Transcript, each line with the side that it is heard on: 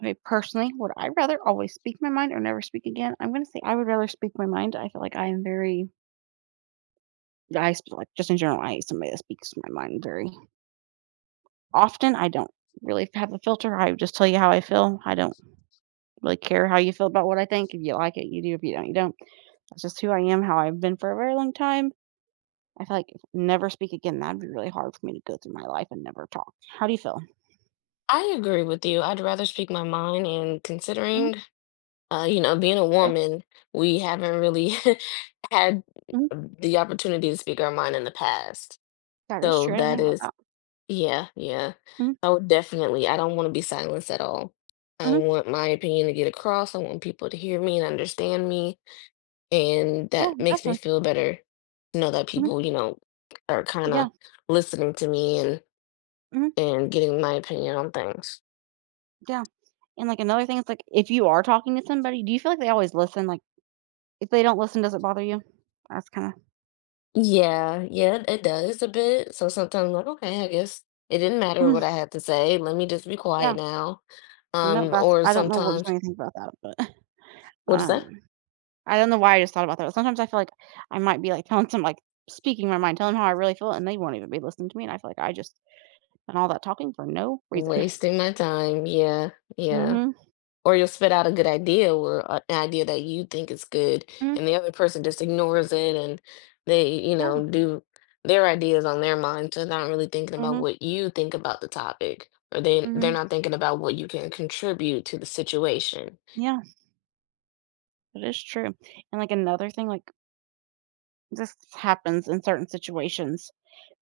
right: Okay, personally, would I rather always speak my mind or never speak again? I'm gonna say I would rather speak my mind. I feel like I am very, like just in general, I somebody that speaks my mind very often. I don't really have a filter. I just tell you how I feel. I don't really care how you feel about what I think. If you like it, you do. If you don't, you don't. That's just who I am, how I've been for a very long time. I feel like if never speak again, that'd be really hard for me to go through my life and never talk. How do you feel?
left: I agree with you. I'd rather speak my mind and
right: hmm
left: considering, you know, being a
right: Okay.
left: woman, we haven't really had
right: hmm
left: the opportunity to speak our mind in the past.
right: That is
left: So
right: true. I didn't
left: that
right: think about
left: is,
right: that.
left: yeah, yeah.
right: Hmm
left: I would definitely, I don't want to be silenced at all. I
right: hmm
left: want my opinion to get across. I want people to hear me and understand me. And
right: Yeah,
left: that makes me
right: definitely.
left: feel better to know that
right: Hmm
left: people, you know, are kind
right: Yeah.
left: of listening to me
right: hmm
left: and getting my opinion on things.
right: Yeah. And, like, another thing is, like, if you are talking to somebody, do you feel like they always listen? Like, if they don't listen, does it bother you? That's kinda
left: Yeah, yeah, it does a bit. So sometimes I'm like, okay, I guess it didn't matter what I had to say. Let me just be
right: yeah,
left: quiet now.
right: you know, that's
left: Or
right: I don't know what
left: sometimes,
right: you think about that, but,
left: what is
right: um,
left: that?
right: I don't know why I just thought about that. Sometimes I feel like I might be, like, speaking my mind, telling 'em how I really feel, and they won't even be listening to me, and I feel like I just done all that talking for no reason.
left: Wasting my time. Yeah, yeah.
right: Mhm.
left: Or you'll spit out a good idea or an idea that you think is good,
right: Mhm.
left: and the other person just ignores it and they, you
right: Yeah.
left: know, do their ideas on their mind. So they're not really thinking about
right: Mhm.
left: what you think about the topic, or they're
right: Mhm.
left: not thinking about what you can contribute to the situation.
right: Yeah, that is true. And, like, another thing, like, this happens in certain situations,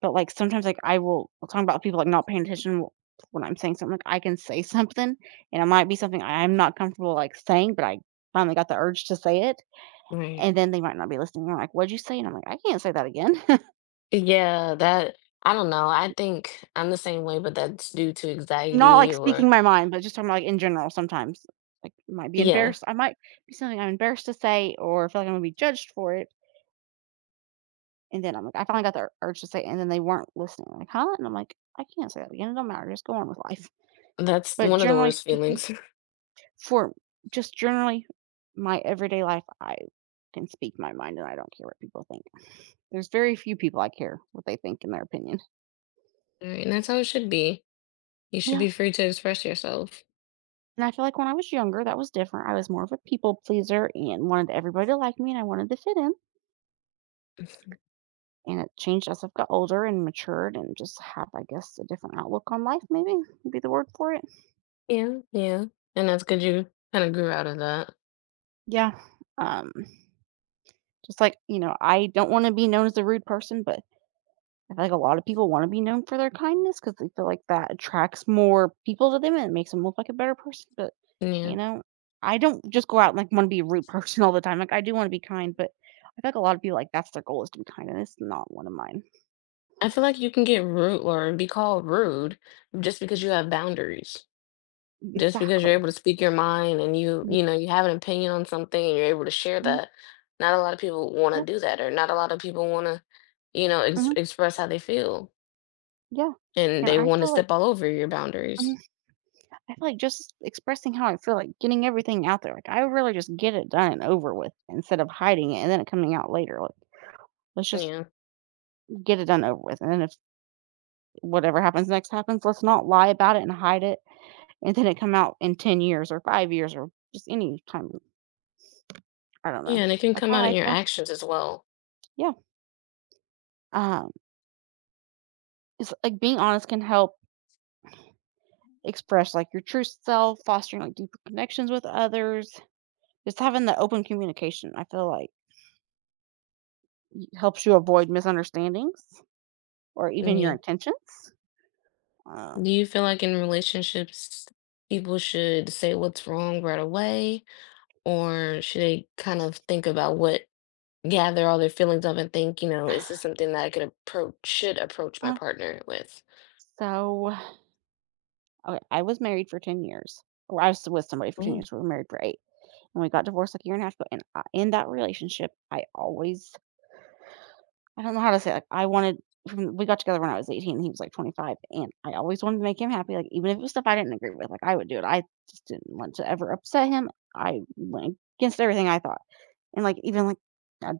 right: but, like, sometimes, like, I will talking about people, like, not paying attention when I'm saying something, like, I can say something, and it might be something I'm not comfortable, like, saying, but I finally got the urge to say it,
left: Right.
right: and then they might not be listening. They're like, "What'd you say?" And I'm like, "I can't say that again."
left: Yeah, that I don't know. I think I'm the same way, but that's due to
right: Not, like,
left: anxiety or
right: speaking my mind, but just talking about, like, in general sometimes. Like, I might be
left: yeah,
right: embarrassed I might be something I'm embarrassed to say or feel like I'm gonna be judged for it, and then I'm like, I finally got the urge to say it, and then they weren't listening. Like, "Huh?" And I'm like, "I can't say that again. It don't matter. Just go on with life."
left: that's
right: But
left: one of the
right: generally
left: worst
right: speaking,
left: feelings.
right: for just generally my everyday life, I can speak my mind and I don't care what people think. There's very few people I care what they think in their opinion.
left: Right, and that's how it should be. You should
right: Yeah.
left: be free to express yourself.
right: And I feel like when I was younger, that was different. I was more of a people pleaser and wanted everybody to like me and I wanted to fit in. And it changed as I've got older and matured and just have, I guess, a different outlook on life, maybe would be the word for it.
left: Yeah, yeah. And that's good you kind of grew out of that.
right: Yeah. Um, just like, you know, I don't want to be known as a rude person, but I feel like a lot of people want to be known for their kindness because they feel like that attracts more people to them and it makes them look like a better person. But
left: Yeah.
right: you know, I don't just go out and like want to be a rude person all the time. Like I do want to be kind, but I feel like a lot of people like that's their goal is to be kind, and it's not one of mine.
left: I feel like you can get rude or be called rude just because you have boundaries. Just because
right: Exactly.
left: you're able to speak your mind and you,
right: Yeah.
left: you know, you have an opinion on something and you're able to share
right: Mhm.
left: that, not a lot of people want
right: Yeah.
left: to do that, or not a lot of people want to, you know,
right: Mhm,
left: express how they feel,
right: yeah.
left: and
right: And
left: they
right: I
left: want to
right: feel like
left: step all over your
right: mhm,
left: boundaries.
right: I feel like just expressing how I feel, like getting everything out there. Like I would really just get it done and over with instead of hiding it and then it coming out later. Like let's just
left: Yeah,
right: get it done over with. And then if whatever happens next happens. Let's not lie about it and hide it, and then it come out in 10 years or 5 years or just any time. I don't know.
left: yeah, and it can
right: That's
left: come
right: how
left: out in
right: I
left: your
right: feel.
left: actions as well.
right: Yeah. Um, it's like being honest can help express like your true self, fostering like deeper connections with others. Just having the open communication, I feel like helps you avoid misunderstandings or even your
left: Yeah.
right: intentions. Um,
left: Do you feel like in relationships, people should say what's wrong right away, or should they kind of think about what gather all their feelings up and think, you know, is this something that I could approach, should approach my
right: uh,
left: partner with?
right: so okay, I was married for 10 years. Or I was with somebody for 10 years. We were married for eight. When we got divorced like a year and a half ago, and I in that relationship, I always I don't know how to say, it, like, I wanted from we got together when I was 18, he was, like, 25, and I always wanted to make him happy, like, even if it was stuff I didn't agree with, like, I would do it. I just didn't want to ever upset him. I went against everything I thought, and, like, even, like, I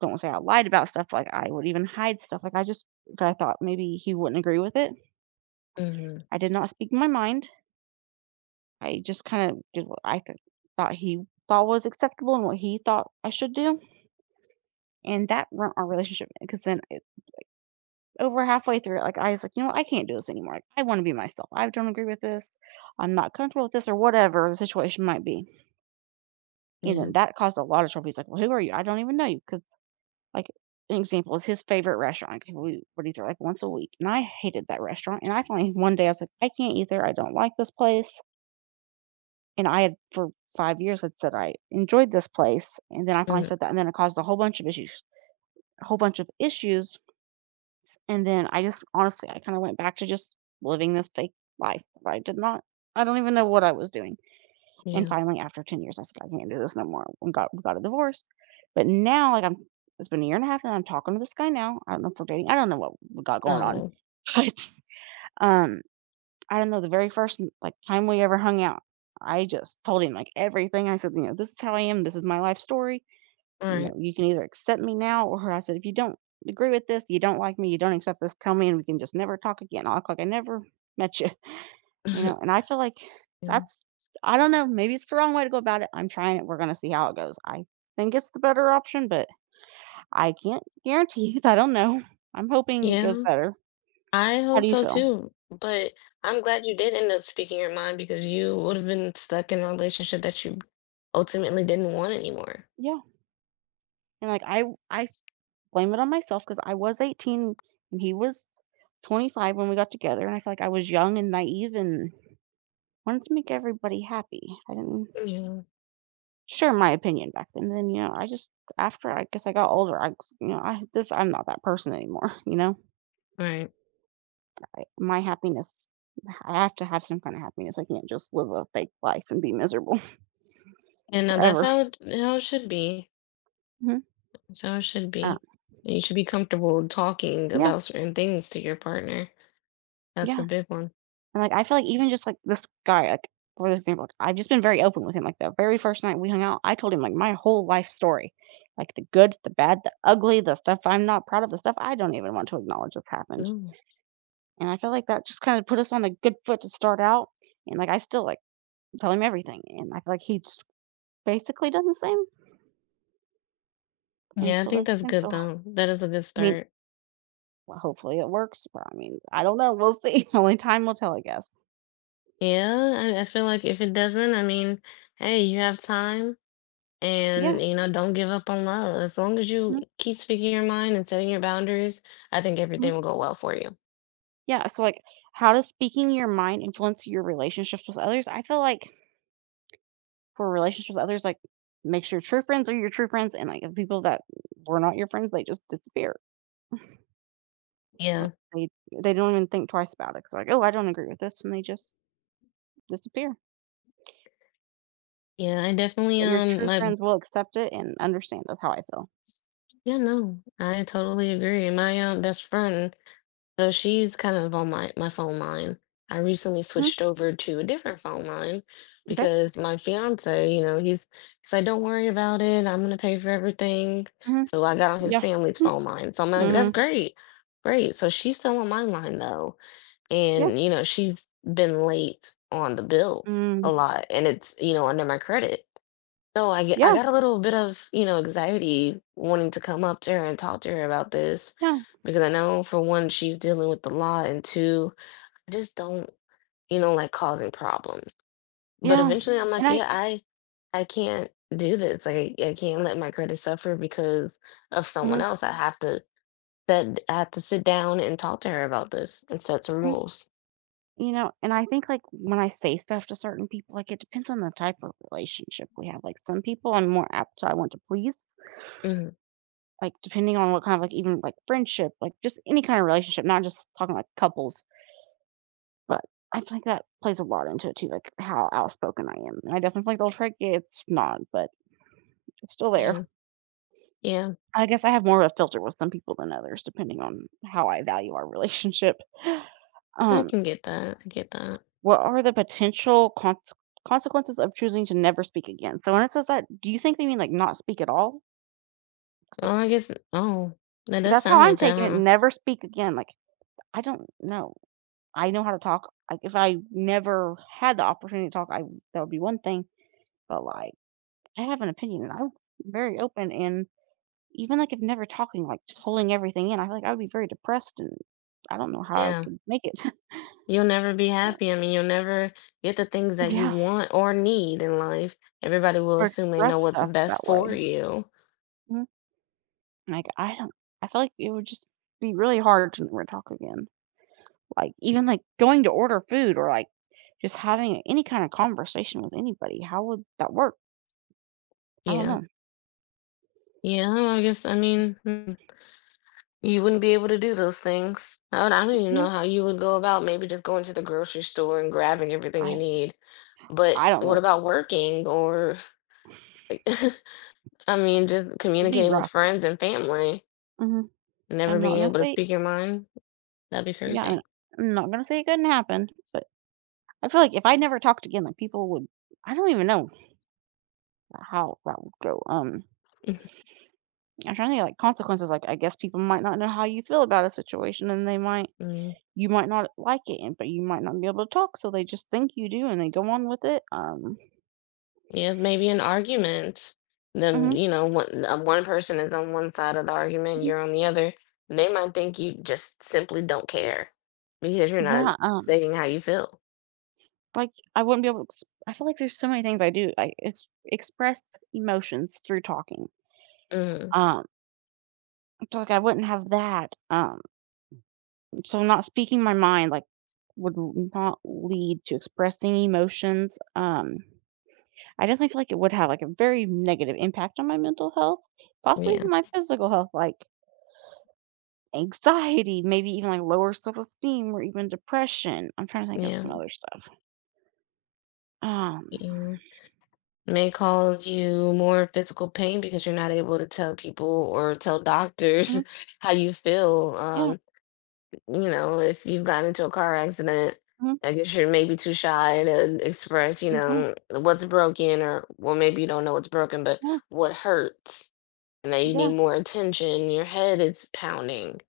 right: don't wanna say I lied about stuff, like, I would even hide stuff, like, I just if I thought maybe he wouldn't agree with it,
left: Mhm.
right: I did not speak my mind. I just kinda did what I th thought he thought was acceptable and what he thought I should do. And that ruined our relationship because then it, over halfway through, it, like I was like, you know what, I can't do this anymore. Like, I want to be myself. I don't agree with this. I'm not comfortable with this, or whatever the situation might be. And
left: Yeah.
right: then that caused a lot of trouble. He's like, well, who are you? I don't even know you. Because like an example is his favorite restaurant. 'Cause we would eat there like once a week, and I hated that restaurant. And I finally one day I was like, I can't eat there. I don't like this place. And I had for 5 years had said I enjoyed this place, and then I finally
left: Mm.
right: said that, and then it caused a whole bunch of issues. A whole bunch of issues. And then I just honestly, I kinda went back to just living this fake life. I did not I don't even know what I was doing. And
left: Yeah.
right: finally, after 10 years, I said, "I can't do this no more." We got a divorce. But now, like, I'm it's been a year and a half, and I'm talking to this guy now. I don't know if we're dating. I don't know what we got going on.
left: No.
right: But, um, I don't know, the very first, like, time we ever hung out, I just told him, like, everything. I said, you know, "This is how I am. This is my life story,
left: All
right: you know,
left: right.
right: you can either accept me now or I said, if you don't agree with this, you don't like me, you don't accept this, tell me and we can just never talk again. I'll act like I never met you, you know? And I feel like
left: Yeah.
right: that's, I don't know, maybe it's the wrong way to go about it. I'm trying it. We're going to see how it goes. I think it's the better option, but I can't guarantee it. I don't know. I'm hoping it goes
left: Yeah,
right: better.
left: I
right: How
left: hope
right: do you
left: so
right: feel?
left: too. But I'm glad you did end up speaking your mind because you would have been stuck in a relationship that you ultimately didn't want anymore.
right: Yeah. And like, I blame it on myself because I was 18 and he was 25 when we got together. And I feel like I was young and naive and wanted to make everybody happy. I didn't
left: Yeah.
right: share my opinion back then. Then, you know, I just after I guess I got older, I was, you know, I'm not that person anymore, you know?
left: Right.
right: My happiness, I have to have some kind of happiness. I can't just live a fake life and be miserable
left: And now that's
right: forever.
left: how it should be.
right: hmm
left: That's how it should
right: Um,
left: be. You should be comfortable talking
right: yeah,
left: about certain things to your partner. That's
right: yeah.
left: a big one.
right: And like I feel like even just like this guy, like for example, like, I've just been very open with him. Like the very first night we hung out, I told him like my whole life story, like the good, the bad, the ugly, the stuff I'm not proud of, the stuff I don't even want to acknowledge has happened.
left: Mm.
right: And I feel like that just kinda put us on a good foot to start out, and, like, I still, like, tell him everything, and I feel like he s basically does the same and
left: Yeah, I
right: still
left: think
right: does the
left: that's
right: same,
left: good
right: so, I
left: though. That is a good
right: mean,
left: start.
right: well, hopefully it works, but, I mean, I don't know, we'll see. Only time will tell, I guess.
left: Yeah, I feel like if it doesn't, I mean, hey, you have time
right: Yeah,
left: and you know, don't give up on love. As long as you
right: mhm,
left: keep speaking your mind and setting your boundaries, I think everything
right: mhm.
left: will go well for you.
right: Yeah, so, like, how does speaking your mind influence your relationships with others? I feel like for relationships with others, like, makes your true friends are your true friends, and, like, the people that were not your friends, they just disappear. Like,
left: Yeah.
right: they don't even think twice about it. It's like, "Oh, I don't agree with this," and they just disappear.
left: Yeah, I definitely
right: But your true
left: my
right: friends will accept it and understand. That's how I feel.
left: yeah, no, I totally agree. My best friend. So she's kind of on my phone line. I recently
right: Mhm.
left: switched over to a different phone line
right: Okay.
left: because my fiance, you know, he's like, don't worry about it. I'm gonna pay for everything.
right: Mhm.
left: So I got on his
right: Yeah.
left: family's phone line. So I'm like, that's
right: Mhm.
left: great. Great. So she's still on my line though.
right: Yeah.
left: And, you know, she's been late on the bill
right: Mm.
left: a lot. And it's, you know, under my credit. No, I
right: Yeah.
left: got a little bit of, you know, anxiety wanting to come up to her and talk to her about this
right: Yeah.
left: because I know for one, she's dealing with the law, and two, I just don't, you know, like causing problems. But
right: Yeah.
left: eventually I'm
right: And
left: like,
right: I
left: yeah, I can't do this. Like I can't let my credit suffer because of someone
right: Mhm.
left: else. I have to That I have to sit down and talk to her about this and set some
right: Mhm.
left: rules.
right: And I think, like, when I say stuff to certain people, like, it depends on the type of relationship we have. Like, some people I'm more apt to, I want to please,
left: Hmm
right: like, depending on what kind of, like, even, like, friendship, like, just any kind of relationship, not just talking like couples. But I think that plays a lot into it too, like, how outspoken I am. And I definitely feel like the old trick, it's not, but it's still there.
left: Yeah. Yeah.
right: I guess I have more of a filter with some people than others, depending on how I value our relationship.
left: I
right: Um,
left: can get that. I get that.
right: what are the potential consequences of choosing to never speak again? So when it says that, do you think they mean like not speak at all? 'Cause, like,
left: Oh, I guess oh, that does
right: that's how
left: sound
right: I'm
left: like that,
right: taking it.
left: huh?
right: Never speak again. Like I don't know. I know how to talk. Like if I never had the opportunity to talk, I that would be one thing. But like I have an opinion, and I'm very open. And Even, like, if never talking, like, just holding everything in, I feel like I would be very depressed, and I don't know how I
left: Yeah.
right: could make it.
left: You'll never be happy. I mean, you'll never get the things that you
right: Yeah,
left: want or need in life. Everybody will
right: or
left: assume they know
right: express
left: what's
right: stuff that
left: best for
right: way.
left: you.
right: Mhm. Like, I don't, I feel like it would just be really hard to never talk again. Like, even, like, going to order food or, like, just having any kind of conversation with anybody, how would that work? I don't
left: Yeah.
right: know.
left: Yeah, I guess, I mean, mm, you wouldn't be able to do those things. I don't even
right: Yeah,
left: know how you would go about maybe just going to the grocery store and grabbing everything
right: I
left: you need. But
right: I don't
left: what
right: know.
left: about working or, I mean, just
right: It'd be
left: communicating with
right: rough.
left: friends and family,
right: Mhm. I'm
left: never
right: not
left: being
right: gonna
left: able to
right: say,
left: speak your mind? That'd be
right: yeah, I mean,
left: crazy.
right: I'm not gonna say it couldn't happen, but I feel like if I never talked again, like, people would, I don't even know how that would go. I'm trying to think, like, consequences, like, I guess people might not know how you feel about a situation, and they might,
left: Mm.
right: you might not like it, and but you might not be able to talk, so they just think you do, and they go on with it. Um
left: Yeah, maybe an argument. Then,
right: mhm,
left: you know, one person is on one side of the argument,
right: mhm.
left: you're on the other. They might think you just simply don't care because you're
right: Yeah,
left: not stating how you feel.
right: like, I wouldn't be able to ex I feel like there's so many things I do. I ex express emotions through talking.
left: Mm,
right: Um, so, like, I wouldn't have that. So not speaking my mind, like, would l not lead to expressing emotions. I definitely feel like it would have, like, a very negative impact on my mental health, possibly
left: yeah,
right: even my physical health, like anxiety, maybe even, like, lower self-esteem or even depression. I'm trying to think of some
left: yeah,
right: other stuff. Um,
left: yeah. May cause you more physical pain because you're not able to tell people or tell doctors
right: mhm,
left: how you feel.
right: yeah,
left: You know, if you've gotten into a car accident,
right: mhm,
left: I guess you're maybe too shy to express, you
right: yeah,
left: know, what's broken or well, maybe you don't know what's broken, but
right: yeah,
left: what hurts and that you
right: yeah,
left: need more attention, your head is pounding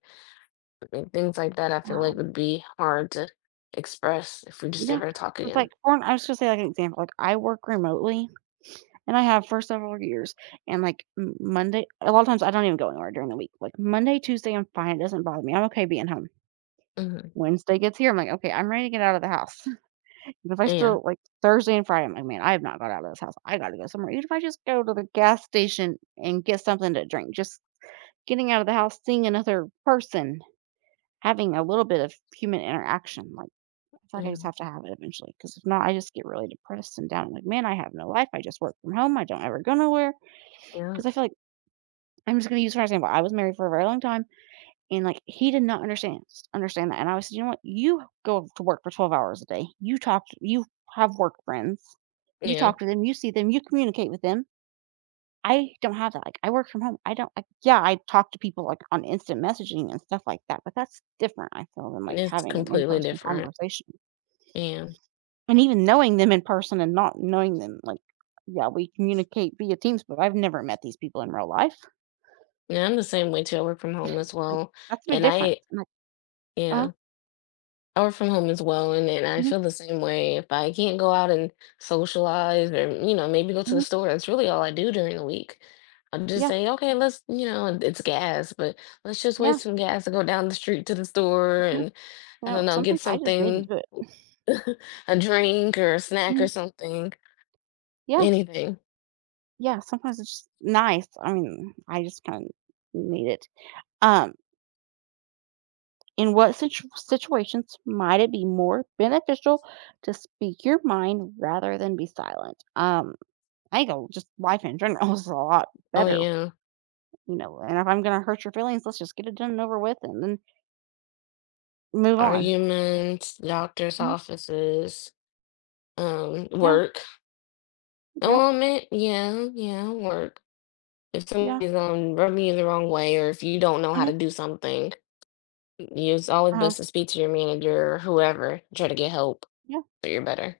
left: and things like that. I feel like
right: um,
left: would be hard to express if we just
right: yeah,
left: never talk
right: 'cause,
left: again.
right: like, for an I was gonna say, like, an example, like, I work remotely, and I have for several years, and, like, M Monday a lot of times I don't even go anywhere during the week. Like, Monday, Tuesday, I'm fine, it doesn't bother me, I'm okay being home.
left: Hmm
right: Wednesday gets here, I'm like, "Okay, I'm ready to get out of the house." But if I
left: Yeah,
right: still like Thursday and Friday, I'm like, "Man, I have not got out of this house. I gotta go somewhere." Even if I just go to the gas station and get something to drink, just getting out of the house, seeing another person, having a little bit of human interaction, like, I feel like I
left: yeah,
right: just have to have it eventually. Because if not, I just get really depressed and down. I'm like, "Man, I have no life. I just work from home. I don't ever go nowhere.
left: yeah,
right: Because I feel like I'm just gonna use for example, I was married for a very long time. And, like, he did not understand that, and I was "You know what? You go to work for 12 hours a day. You talk to you have work friends. You
left: yeah.
right: talk to them, you see them, you communicate with them. I don't have that, like, I work from home. I don't like, yeah, I talk to people, like, on instant messaging and stuff like that, but that's different, I feel, than, like,
left: It's
right: having an
left: completely
right: in-person
left: different.
right: conversation.
left: Yeah,
right: And even knowing them in person and not knowing them, like, yeah, we communicate via Teams, but I've never met these people in real life.
left: yeah. I'm the same way too. I work from home as
right: Like,
left: well,
right: that's a big
left: and
right: difference."
left: I
right: I'm like, "Uh-huh.
left: yeah. I work from home as well, and then I
right: Mhm,
left: feel the same way. If I can't go out and socialize or, you know, maybe go to the
right: mhm.
left: store, that's really all I do during the week. I'll just
right: Yeah,
left: say, okay, let's, you know, and it's gas, but let's just
right: yeah,
left: waste some gas to go down the street to the store
right: yeah."
left: and
right: You
left: I
right: know,
left: don't know, get
right: sometimes I just need to
left: something,
right: do it.
left: a drink or a snack or
right: Mm,
left: something,
right: yeah,
left: anything.
right: yeah, sometimes it's just nice. I mean, I just kind of need it. Um, in what situations might it be more beneficial to speak your mind rather than be silent? I think just life in general is a lot
left: Oh
right: better,
left: yeah.
right: you know. And if I'm gonna hurt your feelings, let's just get it done and over with and then move on.
left: Arguments, doctor's
right: Hmm.
left: offices,
right: Yeah,
left: work.
right: yeah,
left: Oh, I meant, yeah, yeah, work. If
right: yeah.
left: somebody's rubbing you the wrong way or if you don't know how
right: Hmm.
left: to do something, it's always
right: Uh-huh.
left: best to speak to your manager or whoever, try to get help
right: Yeah.
left: so you're better.